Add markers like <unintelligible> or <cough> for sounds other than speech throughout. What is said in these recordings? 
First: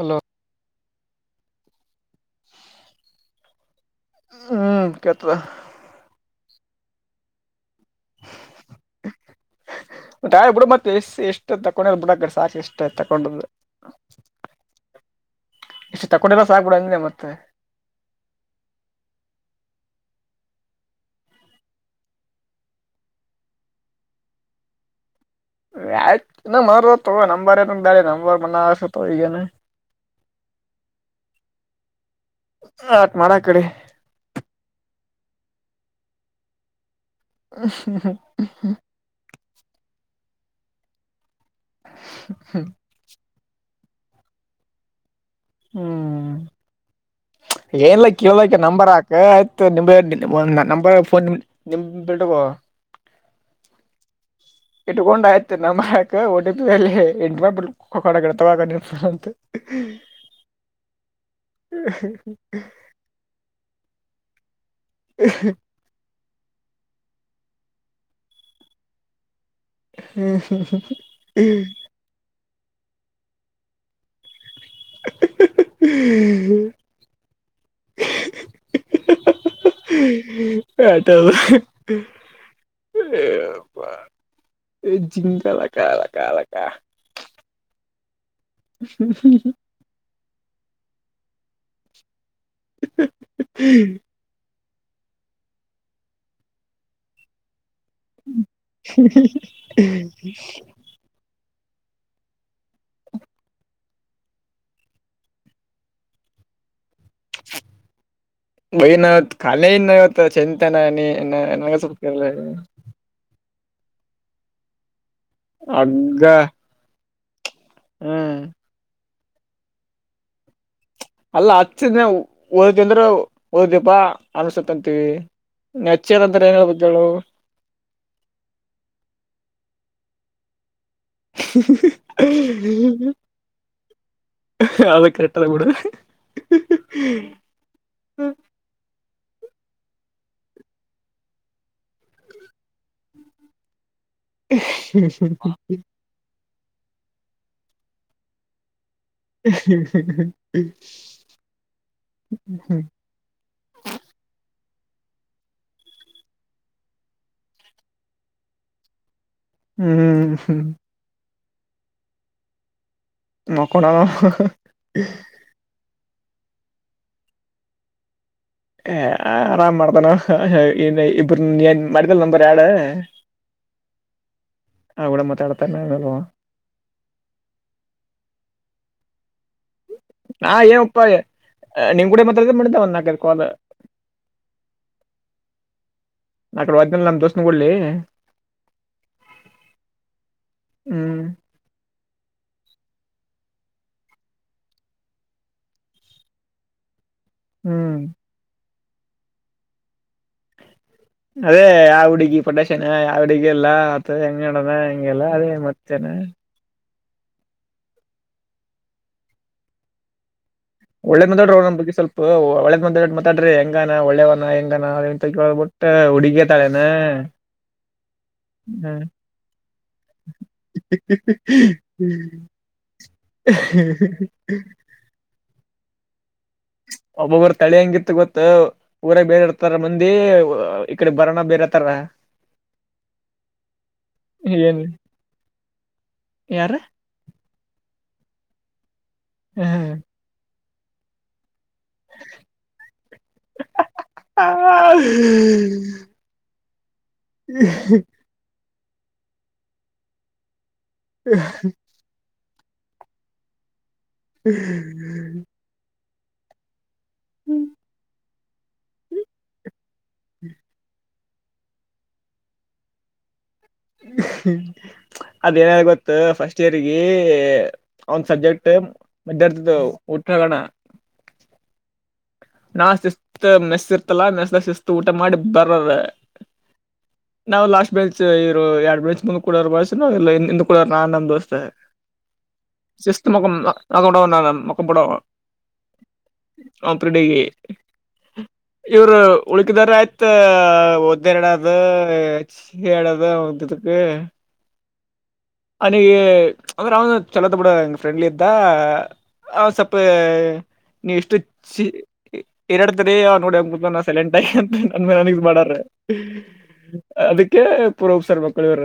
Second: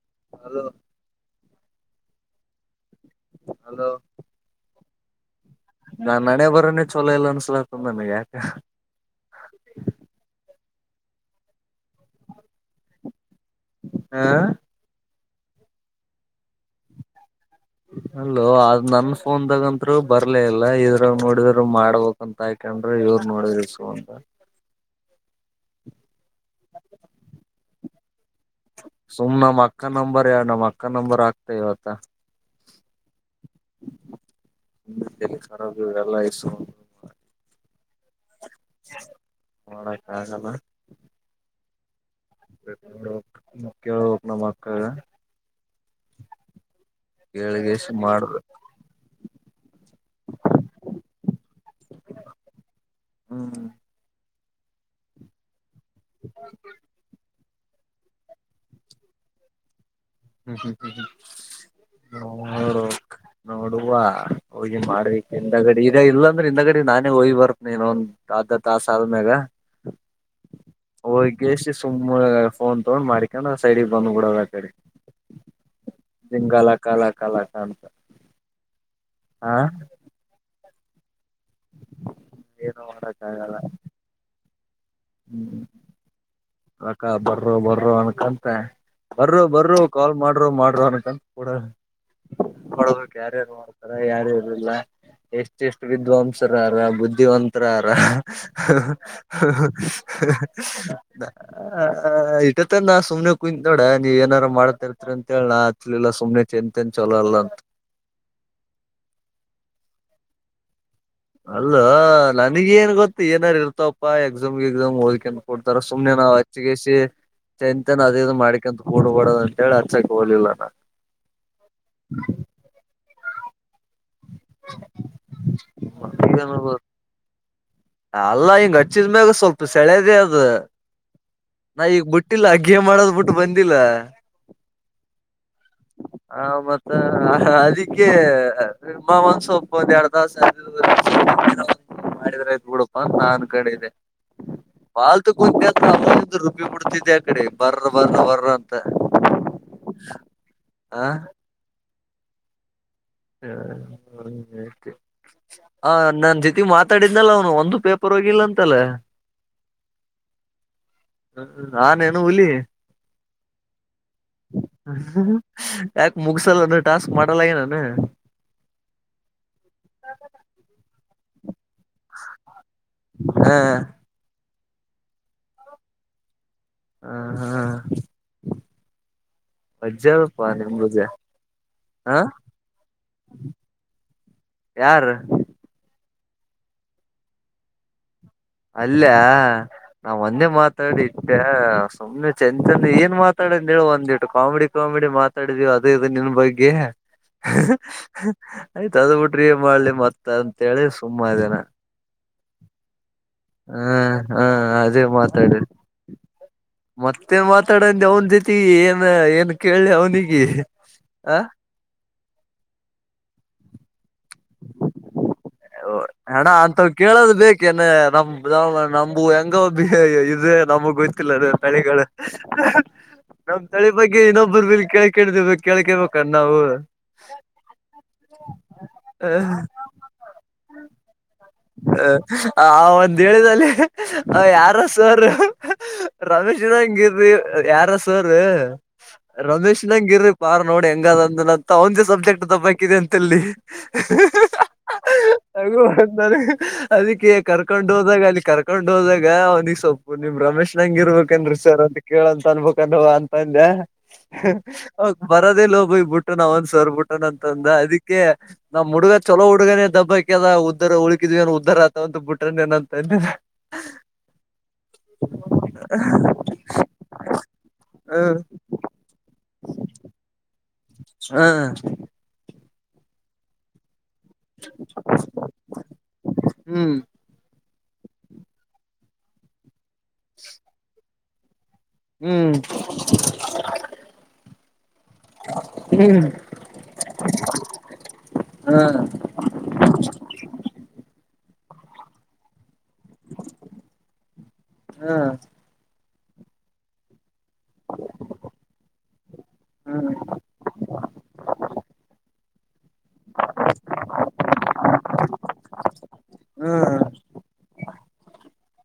Hello ಅದು hello ಹ್ಮ್ ಕೇಳ್ತದ ನಾನ್ ನನೆ ಬರೋನೇ ಚಲೋ ಇಲ್ಲ ಅನ್ಸಲತ ನನಗೆ ಯಾಕೆ ಬೇಸ್ ಇಷ್ಟ ತಗೊಂಡ್ರ ಬ ಬಿಡಗಡೆ ಸಾಕು ಇಷ್ಟ ತಗೊಂಡು ಹಾ ಎ ತಕಡೆ ಅಲೋ ಅದು ನನ್ನ ಫೋನ್ದಾಗ ಇದ್ರು ಬರ್ಲ ಇಲ್ಲ ಇದ್ರ ನೋಡಿದ್ರರು ಮಾಡ್ಬೇಕಕ್ ಅಂತ ಹಾಕೊಂಡ್ರೆ ಇವ್ರ ನೋಡಿದ್ರಸ ಅಂತ ನ ಮರ ನಂಬರ್ಾ ನಂಬ ಸುಮ ನ ಮಾ ಅಕ್ಕ ನಂಂಬರ್ ಯಾವ ನ ಮಾ ಅಕ್ಕಾ ನಂಂಬರ್ ಆಗತ ಇವತ ಆತ್ ಮಾಡಳಾ ಕಡೆ ಖರ ಎಲ್ಲ ಇ ಹ ನಡ ಕಾಗಲ್ಲ ಹ್ಮ ಕ ಹಕ್ನ ಮಾಕ್ಕ ಹ್ಮ್ ಹ ಏನ್ಿಲ್ಲ ಕೇಳಕ ನಂಬರ್ ಹಾಕ ಆಯ್ತು ನಿಮ ನಂಬರ್ ಫೋನ್ ನಿ ಬಿಟೋ ಹ್ಮ ಇಟ್ಕೊಂಡ ಆಯ್ತು ನಮ್ಮಕ ಒ ಟಿ ಪಿ ಹೇಳಿ <unintelligible> ನೋಡು ನೋಡುವ ಹೋಗಿ ಮಾಡೋದಿಕ್ಕೆನು ಗಡಿ ಈಗ ಇಲ್ಲ ಅಂದ್ರೆ ಹಿಂದ ಗಾಡಿ ನಾನೇ ಹೋಗಿ ಬರ್ತೀನಿ ಇನ್ನೊಂದ ಅರ್ಧ ಸಾಗ್ಮೇಗಾ ಓಕೆ ಹೋಗೇಶಿ ಸುಮ್ನೆ ಫೋನ್ ತಾನು ಮಾಡಿಕೊಂಡು ಸೈಡಿಗೆ ಬಂದ್ಬಿಡದ ಆ ಕಡೆ ಜಿಂಗಾ ಲಕ ಲಕ ಹಾ ಶ ಡಾ ಏನು ಮಾಡಕ್ಕ ಆಗಲ್ಲ ಈ ಜಿಂಗಗಳ ಕಾಲ ಕಾಲ ಅಕ್ಕ ಬರರು ಬರರು ಅನ್ಕಂತ ಬರ್ರೋ ಬರ್ರೋ ಕಾಲ್ ಮಾಡ ಮಾಡ್ರೋ ಮಾಡ್ರೋ ಅನ್ಕೊಂತ ನೋಡಬೇಕು ಯಾರ್ಯಾರು ಮಾಡ್ತಾರೆ ಯಾರ್ಯಾರ್ ಇಲ್ಲ ಎಷ್ಟೆಷ್ಟು ವಿದ್ಯಾವಂತ್ರು ಅದರ ಬುದ್ಧಿವಂತರು ಆದರೆ ರಾರಾ ಇಟ್ಟತ್ತ ನಾ ಸುಮನೆ ಕುಯತ್ ನೋಡ ನೀವ ಏನಾರ ಮಾಡ್ತಾರ್ತರಿ ಅಂತ ಹಚ್ಲಿಲ್ಲ ಸುಮ್ಮನಿರು ಬೈನಾಥ್ ಕಾಲಿನಾಥ್ ಚಿಂತೆ ನಾನೇನಾ ಲೋ ನನಗೆ ಗೊತ್ತು ಏನಾರು ಇರ್ತವಪ್ಪ ಎಕ್ಸಾಮ್ ಗೆ ಹೋಗಿ ನಾವು ಕೊಡ್ತಾರ ಸುಮನೆ ಹಗ್ಗ ನಾವು ರಚ್ಚುಗಾಯಿಸಿಚಂತನ್ ಅದ ಹ್ಮ್ ಮಾಡಿಕೊಂಡಂತ ಕೂಡ್ಬಡೋದ ಅಂತ ಹೇಳಿ ಅಚ್ಚಕ್ಕೆ ಹೋಗಲಿಲ್ಲ ನಾ ಅಲ್ಲ ಹಚ್ಚ ಹೋದಂದ್ರೆ ಹೋದ್ಯಪ್ಪ ಅನ್ಸುತ್ತಂತೀವಿ ಅಚ್ಚದ ಅಂದ್ರೆ ಏನ್ ಹೇಳಳ್ಬೇಕ ಹೇಳು ಅಲ್ಲ ಅಚ್ಚಿದ್ಮೇಲೆ ಸೆಳೆದೆ ಅದು ನಾ ಈಗ್ ಬಿಟ್ಟಿಲ್ಲ ಗೇಮ್ ಆಡೋದು ಬಿಟ್ಟು ಬಂದಿಲ್ಲ ಅದ ಕರೆಕ್ಟ್ ಅದ ಬಿಡು ಹ ಮತ್ತ ಅದಕ್ಕೆ ಬಾ ಸೊಪ ಅಂದು ಎರಡು ತಾಸು ಮಾಡಿದ್ರೆುಡಪ್ಪ ಅ ನಾನ್ ಕಡೆ ಇದೆ ಮಾತಿಕೊಂಡ್ರೆ ಬಿಡ್ತಿದಿದ್ದೆ ಆ ಕಡೆ ಬರ ಬರ ಬರಂತ ಹ್ಮ್ ಅವನು ನಂಜೊತೆ ಮಾತಾಡಿದ್ನಲ್ಲ ಅವನು ಒಂದು ಪೇಪರ್ ತಪ್ಪಾಗಿಲ್ಲ ಅಂತಲ್ಲ ಹ್ಮ್ ಹ್ಮ್ ನಾನೇನು ಹುಲಿ ಮಕ್ಕೊಂಡಾನ ಯಾಕೆ ಮುಗ್ಸಲಾಗದಲ್ಲೇನು ಟಾಸ್ಕ್ ಮಾಡಲಾಗಲಿಲ್ಲೇನು ಆರಾಮ್ ಮಾಡೋಣ ನೀ ಇಬ್ಬರು ಮಡಿದಲ್ ನಂಬರ್ ಯಾಡ್ ಹ ನಾನ್ ಬಿಡು ಮಾತಾಡ್ತೀನಿ ಹ ಹಾ ಅಜ್ಜರಪ್ಪ ನಾ ಏನಪ್ಪಾ ನಿಮಗೆ ನಿನ್ ಕೂಡ ಮಾತಾಡಿದ ಮಾಡಿದ್ದ ಒಂದ್ ನಾಲ್ಕೈದು ಕಾಲ್ ಯಾರು ನ ಅಕಡೆ ವದಿನ ನಮ್ಮ ದೋಸ್ನ ಕೊಡ್ಲಿ ಅಲ್ಲಿ ನಾನು ಒಂದೇ ಹ್ಮ್ ಮಾತಾಡಿಟ್ಟೆ ಸುಮ್ಮನೆ ಚಂ ಚಂಡ ಕಾಮಿಡಿವಾಗಿ ಮಾತಾಡಿದ್ವಿ ನಿಮ್ಮ ಬಗ್ಗೆ ಹ್ಮ್ ಆಯ್ತ ಅದ ಬಿಟ್ರಿ ಏ ಮಾಡ್ಲಿ ಮತ್ ಅಂತ ಹೇಳಿ ಸುಮ್ಮನೆ ಪಟೇಶನ ಯಾವಡಿಗೆಲ್ಲ ಅಥ ಹೆಂಗ ಹಾ ನಡನ ಹೆಂಗೆಲ್ಲ ಅದೇ ಮಾತಾಡಿ ಮತ್ತೆನಾ ಮತ್ತೇನ್ ಮಾತಾಡ್ತಿಗೆ ಜೊತೆಗೆ ಏನ್ ಕೇಳಿ ಅವನಿಗೆ ಒಳ್ಳೇದ್ ಆ ಮಾತಾಡ್ರೋ ನಮ್ಮ ಬಗ್ಗೆ ಒಂದು ಸ್ವಲ್ಪ ಒಳ್ಳೆದ್ ಮಾತಾಡ್ರಿ ಹೆಂಗವ್ವ ಒಳ್ಳೆಯದು ಯಂಗ್ ಅಂತ ಕೇಳಬಿಟ್ಟು ಹಣ ಹುಡುಗಿಯರು ಅಂತವ್ ಕೇಳೋದು ಸಂಂಗಬಿ ಇ ನಮಗ್ ಗೊತ್ತಿಲ್ಲದ ತಳಿಗಳು ನಮ್ ತಳಿ ಬಗ್ಗೆ ಇನ್ನೊಬ್ಬ ಇನ್ನೊಬ್ಬರು ಬಗ್ಗೆ ಕೇಳೋಕೆ ಒಬ್ಬರು ತಲೆ ಹೆಂಗೆ ಗೊತ್ತಾ ಊರಾಗೆ ಬೇರೆತರ ಮಂದಿ ಇ ಕಡೆ ಬರೋಣ ಬೇರೆತರ ಆ ಒಂದ್ ಹೇಳಿದಲ್ಲಿ ಯಾರ ಸಾರ ರಮೇಶ್ಿನ ಯಾರ ಹೆಂಗ ಯಾರ ರಮೇಶ್ ನಂಗ ಇರಿ ಪಾರ್ ನೋಡಿ ಹೆಂಗ ಅ ಅಂದ ಅಂತ ಒಂದೇ ಸಬ್ಜೆಕ್ಟ್ ತಬ್ಬಬೇಕಕಿದೆ ಅಂತ ಹೇಳಲ್ಲಿ ಅಗ ಅಂತಾರೆ ಅದಕ್ಕೆ ಕರ್ಕೊಂಡ್ ಹೋದಾಗ ಅಲ್ಲಿ ಕರ್ಕೊಂಡ್ ಹೋದಾಗ ಅವ್ನಿಿಗೆ ಸೊಪ್ಪು ನಿಮ್ ರಮೇಶ್ ನಂಗ ಇರ್ಬೇಕನ್್ರೀ ಸರ್ ಅಂತ ಕೇಳಂತ ಅನ್ಬಬೇಕವ ಅಂತ ಅಂದ ಅವ ಬರದೇ ಲೋಬಯಬುಟ್ಟು ನ ಅವ ಒಂದ ಸರ್ಬುಟ್ಟನ ಅಂತಂದ ಅದಿಕ್ಕೆ ನಮ್ಮ್ ಹುಗ ಚಲೋುಗನೇ ದಬ್ಬಾಕದ ಉದ್ದರ ಉಳಕಿದ್ ಏನ ಉದ್ದರ ಆತಂತ ಬ ಬಿಟ್ರನ ಏನಂತ ಹ್ಮ ಅದ ಏನ ಗೊತ್ತು ಫಸ್ಟ್ ಇಯರ್ಗಿ ಒಂದ್ ಹ್ಮ್ ಸಬ್ಜೆಕ್ಟ್ ಮರ್ತ ಉಠಗಣ ಹಾ ನಾ ಸಿಸ ಮಸ ನೆಸ್ ಶಿಸ್ತು ಊಟ ಮಾಡಿ ಬರ್ರ ಹ್ಮ್ ನಾವು ಲಾಸ್ಟ್ ಮಚ್ ಇರು ಎರಡ್ ಮೆಚ್ ಮುಂದ್ ಕುಡೋರ್ ಬಳಸ ನವುಿಂದ ಕೂಡೋ ನಮ ದೋಸ್ತ್ ಹ್ಮ್ ಸಸ್ತ ಮುಖ ಅಡ ನ ಮುಖ ಪಡ ಹ್ಮ್ ಹ್ಮ್ ಇವರು ಉಳಕಿದಾರ ಆಯ್ತ ಓದ್ದೇ ಎಡಾದಡಾದ ಒಕ್ಕೆ ಹಾ ಅಂದ್ರೆ ಅವನು ಚಲೋದ ಬಿಡ ಹೆಂಗ ಫ್ರೆಂಡ್ಲಿ ಇದ್ದ ಅವ ಸಪ್ಪ ನೀಷ್ಟ ಚ ಎರಡ್ತರಿೀ ನೋಡಿ ಹಂಗ ಸೈಲೆಂಟ್ ಆಯಿ ಅಂತ ನನ್ ಮನಾನ ಮಾಡ್ರ ಹ್ಮ್ ಹ್ಮ್ ಅದಕ್ಕೆ ಪುರಸರ್ ಮಕ್ಕಳ ಇವ್ರ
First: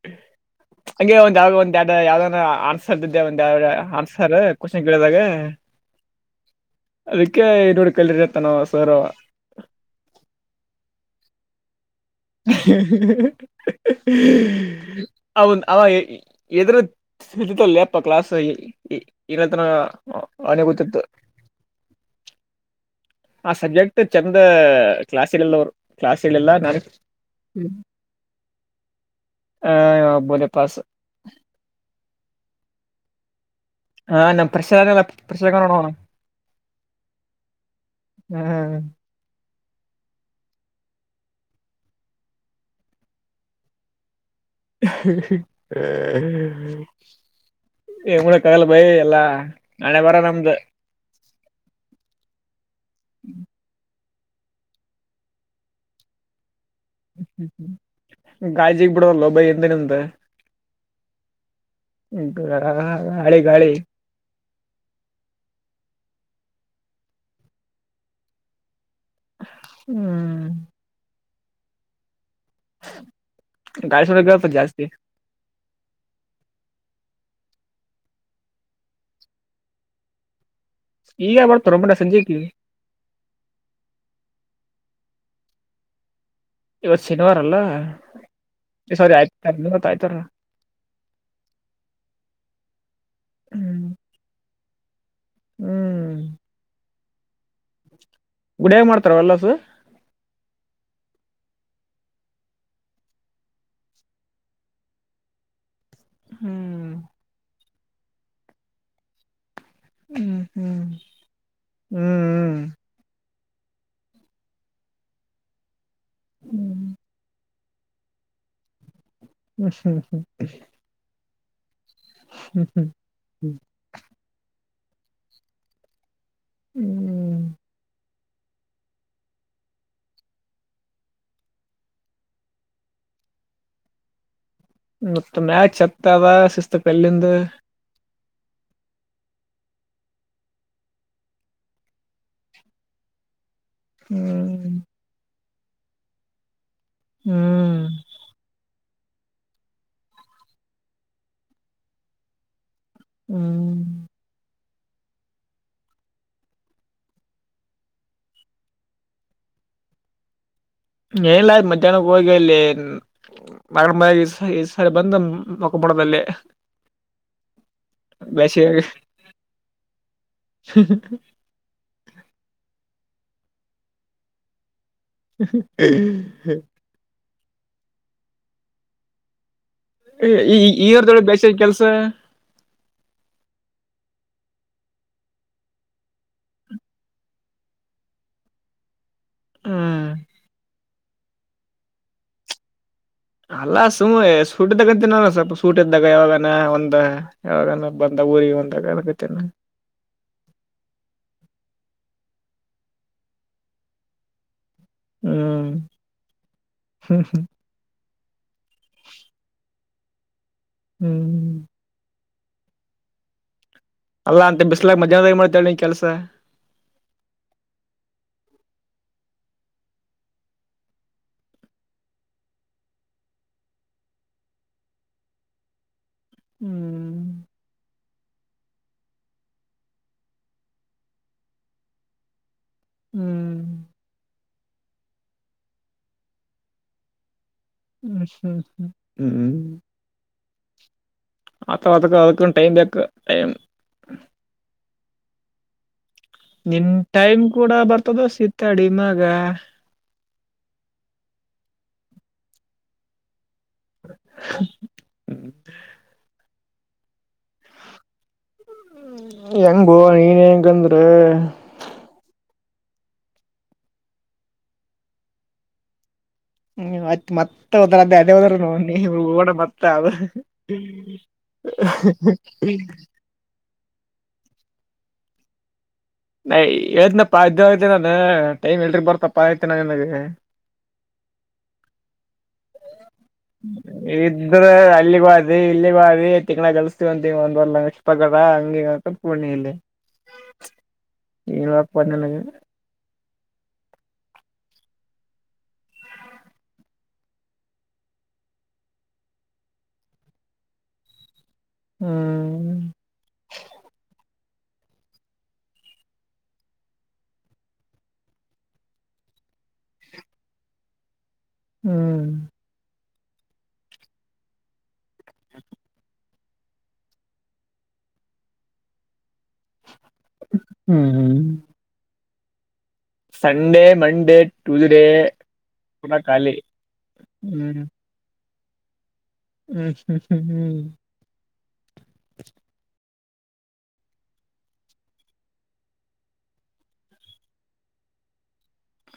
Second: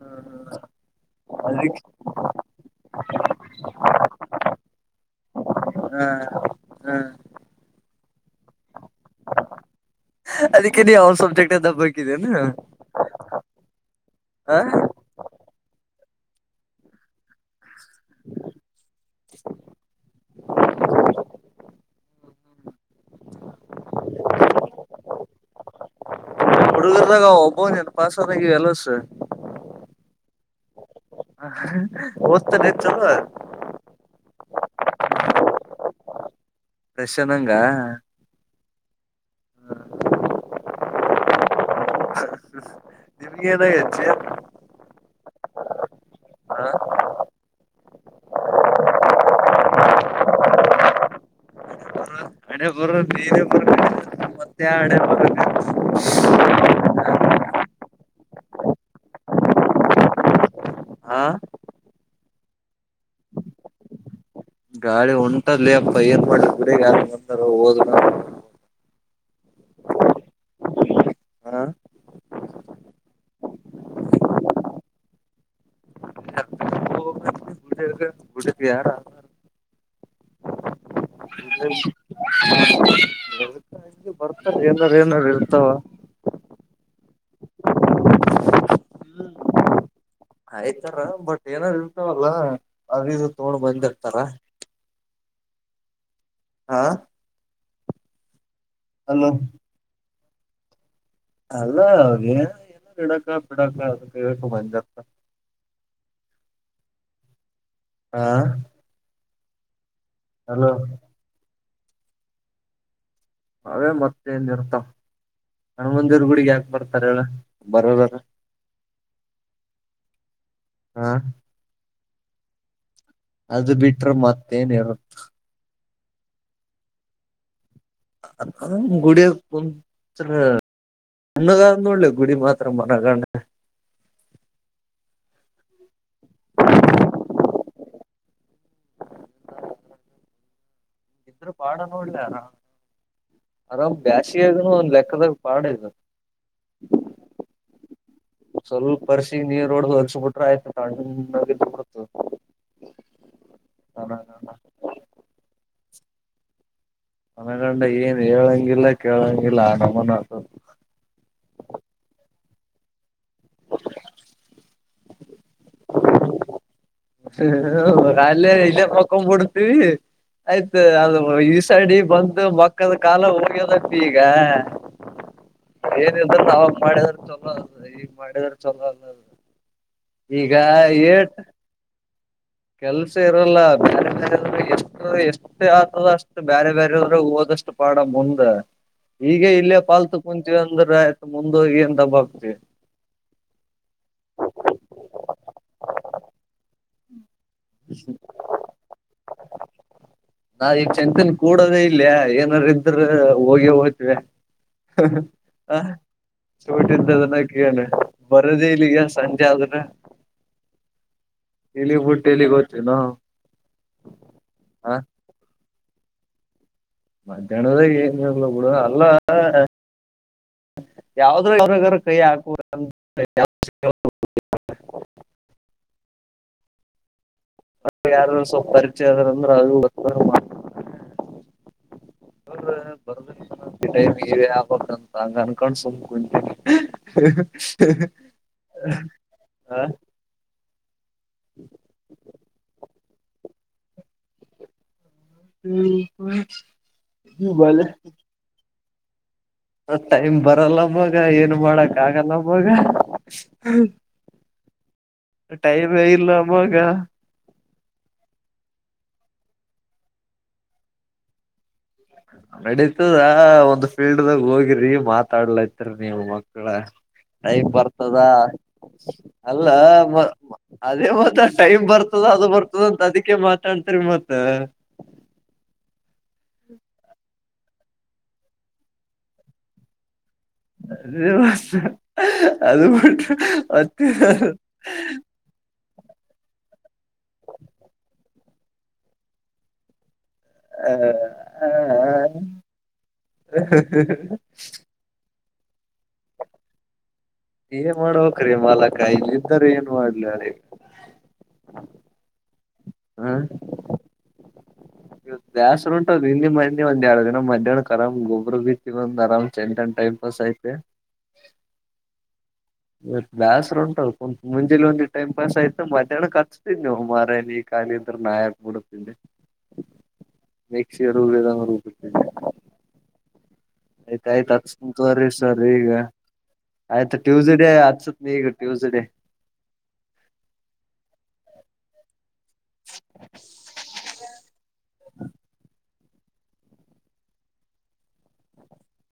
ಹ್ಮ ಹ್ಮ ಹಂಗೆ ಒಂದ್ ಯಾವಾಗ ಒಂದ ಎಡು ಯಾವ್ದ ಆನ್ಸರ್ದ್ದೆ ಒಂದ ಎ ಆನ್ಸರ್ ಕ್ವಶನ್ ಕೇಳಿದಾಗ ಹ್ಮ ಅದಕ್ಕೆ ನೋಡಿ ಕಲ್ರಿತ ನ ಅದಕ್ಕೆ ನೀ ಅವ ಸಬ್ಜೆಕ್ಟ್ ಎ ಹಬ್ಬಕಿದ್ದೀ ಹ ಅವನು ಇದರ ಪ್ ಕ್ಲಾಸ್ ಇಲ್ಲತ್ರನ ಅನೆ ಗೊತ್ತಿತ್ತು ಆ ಸಬ್ಜೆಕ್ಟ್ ಚೆಂದ ಕ್ಲಾಸ್ ಎಲ್ಲರು ಕ್ಲಾಸ್ ಎಲ್ಲ ನ ಹ ಒಬನ್ ಪಾಸ್ವ ಎಲ್ಲ ಹ ಬೋಲೆ ಪಸ್ ಹ ಹದತ ನೀ ಚಲೋ ಹಾ ಪ್ರಶ ಪ್ರಶಣ ಹಣ ಚೆನ್ನಂಗ ನಿಮಗೆನ ಹೆಚ್ಚಿನ.. ಹಾಹಮ್ ಏನ ಮೂಡಕ್ಕ ಆಗಲ್ಲ ಭೈ ಎಲ್ಲಾ ಹಣೆ ಬರಹ ನಮ್ದ ಹಣೆ ಬರ ನೀನ ಬರಕೊಂಡಿ ಮತ್ತ ಯಾವ ಹಣೆ ಬರ ನಿಂದ ಗಾಯ್ಜಿಗ್ ಬಿಡವಲ್ಲ ಬೈ ಎಂದಿನಿಂದ ಹಾ ಆ ಗಾಳಿ ಗಾಳಿ ಗಾಳಿ ಹೊಂಟದ ಲೇ ಯಪ್ಪಾ ಏನ್ ಮಾಡ್ಲಿ ಬರೇ ಗಾಡಿಗ ಯಾರ ಬಂದಾರ ಹೋದ ಹ್ಮ್ ಗಾಡಿ ಸೌಂಡ್ ಕೇಳ್ತದ ಜಾಸ್ತಿ ಗುಡ <unintelligible> ಈಗ ಯಾರ ಬರತಾರೋ ಮಗಾ ಸಂಜಿಕಿ ಬರ್ತಾರ ಏನಾರ್ ಏನಾರ ಇರ್ತಾವ ಇವತ್ ಶನಿವಾರ ಅಲ್ಲ ಈ ಸಾರಿ ಆಯ್ತವತ್ ಇವತ್ತ ಐತೆರ ಐಯ್ತಾರ ಬಟ್ ಏನಾರ ಇರ್ತವಲ್ಲ ಅದು ಇದು ತಗೊಂಡ ಹ್ಮ್ ಬಂದಿರ್ತಾರ ಹ್ಮ್ ಹಾ ಗುಡಿಯಾಗ ಮಾಡತಾರ ಅಲೋ ಅವೆಲ್ಲಾದೂ ಅಲ್ಲ ಏನ ಇಡಕ ಬಿಡಕ ಅದಕ ಏಕ ಮಂಜತ ಹ್ಮ್ ಹಾ ಹ್ಮ್ ಹ್ಮ್ ಹ್ಮ್ ಹ್ಮ್ ಅವೇ ಮತ್ತೇನ್ ಇರ್ತಾವ ಹನಮಂತ ದೇವರ ಗುಡಿಗೆ ಯಾಕ ಬರ್ತಾರ ಹ್ಮ್ ಹೇಳ ಬರಬರ ಹುಮ್ಮ ಹಾ ಹ್ಮ್ ಹ್ಮ್ ಅದು ಬಿಟ್ರ ಮತ್ತೇನ ಇರುತ್ತ ಹ್ಮ್ ಅದ ಗುಡಿಯಾಗ ಕುಂತ್ರ. ಅಣ್ಣಗಾಲನ್ನೂಳ್ಳ ಗುಡಿ ಮಾತ್ರ ಮನಗಂಡ ಮತ್ತ ಮ್ಯಾಚ್ ಹತದ ಶಿಸ್ತು ಕಲ್ಲಿಂದು ಇದ್ರ ಪಾಡ ನೋಡ್ಲರ ಅರಾಮ್ ಬ್ಯಾಸಿಯಾಗನು ಹ್ಮ್ ಒಂದ ಲೆಕ್ಕದಾಗ ಪಾಡ ಈಗ ಹ್ಮ್ ಸ್ವಲ್ಪ ಪರ್ಸಿಗೆ ನೀರ ಹೊಡದ ವರಿಸಿ ಬಿಟ್ರಆಯ್ತ ನೋಡ ತಣ್ಣಗ ಇದ್ದ ಬಿಡತ್ತ ಹ್ಮ್ <unintelligible> ಮನಗಂಡ ಏನ್ ಹೇಳಂಗಿಲ್ಲ ಕೇಳಂಗಿಲ್ಲ ಆ ನಮ್ಮನ ಅದ. ಹೇ ಇಲ್ಲ ಮಧ್ಯಾಹ್ನಕ್ಕೆ ಹೋಗೆಲ್ಲಿ. ಮ ಮ ಈ ಸಲಾ ಬಂದ ಮಕ್ಕೊಬಿಡೋದಲ್ಲೇ ಹುಂ ಅಲ್ಲೇ ಇಲ್ಲೇ ಮಕ್ಕೊಂಬಿಡತಿ ಆಯ್ತು ಅದು ಈಸೈಡಿ ಬಂದು ಮಕ್ಕಂಡ್ ಕಾಲ ಹೋಗ್ಯದಂತ ಈಗ ಅದ ಏನಿದ್ರ ನಾವ್ಯಾಗ ಮಾಡಿದ್ರ ಚಲೋ ಅದ ಈಗ ಮಾಡಿದ್ರ ಚೊಲೋ ಅಲ್ಲ ಅಲ್ಲ. ಏ ಈ ಈರ್ದೊಳ ಬೇಸ್ಯಾನ್ ಕೆಲ್ಸ ಕೆಲ್ಸ ಇರಲ್ಲ ಬೇರೆ ಬೇರೆವರು ಎಷ್ಟ ಎಷ್ಟೇ ಆತದ ಅಷ್ಟು ಬೇರೆ ಬೇರೆೆಯವರು ಓದ ಆದಷ್ಟ ಪಾಡ ಮುಂದ ಈಗ ಇಲ್ಲೇ ಹ್ಮ್ ಪಾಲ್ತು ಕುಂತೀವಿ ಅಂದ್ರ ಮುಂದೋಗಿ ಏನ್ ದಬ್ಬ ಹಾಕ್ತಿವಿ. ಅಲ್ಲ ಸುಮ್ ಸ್ಕೂಟಿ ತುಗೋತೇನ ಅಲ್ಲ ಸ್ವಲ್ಪ ಸುಟಿ ಇದ್ದಾಗ ಯಾವಾಗ ಅರಾ ನ ಒಂದ ಯಾವಾಗ ಅರಾ ಬಂದಾಗ ಊರಿಗೆ ಒಂದಾಗ ಅದಕಟನ ನಾ ಈ ಚಂತನ್ ಕೂಡೋದೇ ಇಲ್ಲಯ ಏನಾರ ಇದ್ರ ಹೋಗಿ ಹೋಗ್ತಿವೆ ಹ ಹ್ಮ್ ಹ ಹ್ಮ್ ಚೋಟ್ದದನ್ನ ಕಣ ಅದ ಇಲ್ಲಿ ಈಗ ಸಂಜೆ ಆದ್ರೆ ಹ್ಮ್ ಟಲಿಫುಡ್ ಟಲಿ ಗೊತನೋ ಅಲ್ಲಾ ಅಂತ ಬಿಸ್ಲಾ ಮಧ್ಯಾಹ್ನದಾಗೆ ಏನ್ ಮಾಡ್ತೇಳ ನಿನ್ ಕೆಲ್ಸ ಹಾಂ ಹಾಂ ಯಾವ್ದ್ರ್ರಗರು ಕೈ ಹಾಕುವ <unintelligible> ಹ ಹ್ಮ್ ಯಾರರು ಸ್ವಲ್ಪ ಪರಿಚಯ ಅದರ ಅಂದ್ರೆ ಅದು <unintelligible> ಹ್ಮ್ ಹಿ ಟೈಮ್ ಇ ಆಬಬೇಕಂತ ಹಂಗ ಅನ್ಕೊಂಡ್ ಸುಮ್ ಕುಂತೀನಿ ಹ್ಮ್ ಹ್ಮ್ ಹ್ಮ್ ಹಾ ಆಥ ಅದಕ್ಕ ಅದಕ್ಕ ಟೈ್ ಬಕ್ ಟೈಮ ಹ್ಮ್ ನಿನ್ ಟೈಮ್ ಕೂಡ ಬರ್ತದ ವಾಸಿ ತಾಡಿ ಮಾಗ ಟೈಮ್ ಬರಲ್ಲ ಮಗ ಏನು ಮಾಡಕ್ ಆಗಲ್ಲ ಮಗ ಟೈಮೇ ಇಲ್ಲ ಮಗ ಹೆಂಗ್ ಬೋವ ನೀನ್ ಹೆಂಗಂದ್ರೆ ನಡೀತದ ಒಂದ್ ಫೀಲ್ಡ್ಗ ಹೋಗಿರಿ ಮಾತಾಡ್ಲತ್ರಿ ನೀವ್ ಮಕ್ ಹ್ಮ್ ಮತ್ ಟೈಪ್ ಮತ್ತ ಅದೇ ಬರ್ತದಾ ಅದೇ ಹೋದ್ರ ನೀ ಓಡ ಅಲ್ಲ ಮತ್ತ ಅದು ಅದೇ ಟೈಮ್ ಬರ್ತದ ಅದು ಬರ್ತದ ಅಂತ ಅದಕ್ಕೆ ಮಾತಾಡ್ತರಿ ಮತ್ತ ನ ಹೇಳ್ನಪ್ಪ ಇದ ಆ ನಾನು ಟೈಮ್ ಎಲ್ರಿ ಬರ್ತಪ್ಪಾ ಆಯತಿ ನ ನನಗೆ ಅದ ಅದುಟ್ಟ ಇದ್ರೆ ಅಲ್ಲಿಗೆ ಅದು ಇಲ್ಲಿ ಬಾವಿ ತಿಂಗಗಳ ಕಲ್ಸಸ್ತೀವ ಅಂತ ಒಂದ್ ಬರ್ಪಗಡ ಹಂಗಿ ಅಂತ ಪೂರ್ಣೆಲ್ಲಿ ನನಗೆ ಹ ಹ ಏ ಮಾಡ್ಬೇಕಕ್ರೀ ಮಾಲಕ ಇಲ್ಲ್ದರು ಏನ್ ಮಾಡ್ಲಿ ಅದ ಹ್ಮ್ ಹಾ ಇ ದೇಸರು ಉಂಟದ್ ಇಲ್ಲಿ ಮಂದಿ ಒಂದ ಎರಡು ದಿನ ಮಧ್ಯಾಹ್ನ ಕರ್ ಗೊಬ್ಬರು ಬಿತ್ತ ಒ್ ಆರಾಮ್ ಚಂದಂಟ ಟೈಮ್ ಪಾಸ್ ಆಯ್ತೆ ಹ್ಮ್ ಬಾಸರು ಉಂಟ ಕುತ್ ಮುಂಜೆಲಿ ಒಂದಿ ಟೈಮ್ ಪಾಸ್ ಆಯ್ತ ಮಧ್ಯಾಹ್ನಕ್ ಹಚ್ತಿದ್ ನೀವು ಮಾರಲಿ ಈ ಕಾಲಿ ನಾಯಕ್ ಬಿಡುತ್ತಿ ಹ್ಮ್ ಮಿಕ್ಸಿಲಿ ಹ್ಮ್ ರುಬ್ಬಿಟ್ಟಗ್ ಬಿಡುತ್ತಿದ್ದೆ ಸಂಡೇ ಮಂಡೇ ಆಯ್ತಾಯಯ್ತ ಅತ್ ಟ್ಯೂಸ್ಡೇ ತೊಗೋರಿ ಸರಿ ಈಗ ಪುನಃ ಖಾಲಿ ಆಯ್ತ ಟ್ಯೂಸ್ಡೆ ಹ್ಮ್ ಆಸತ್ ನೀಗ ಟ್ಯೂಸ್ಡೇ ಹ್ಮ್ ಹ್ಮ್ ಹ್ಮ್ ಹ್ಮ್ ಹ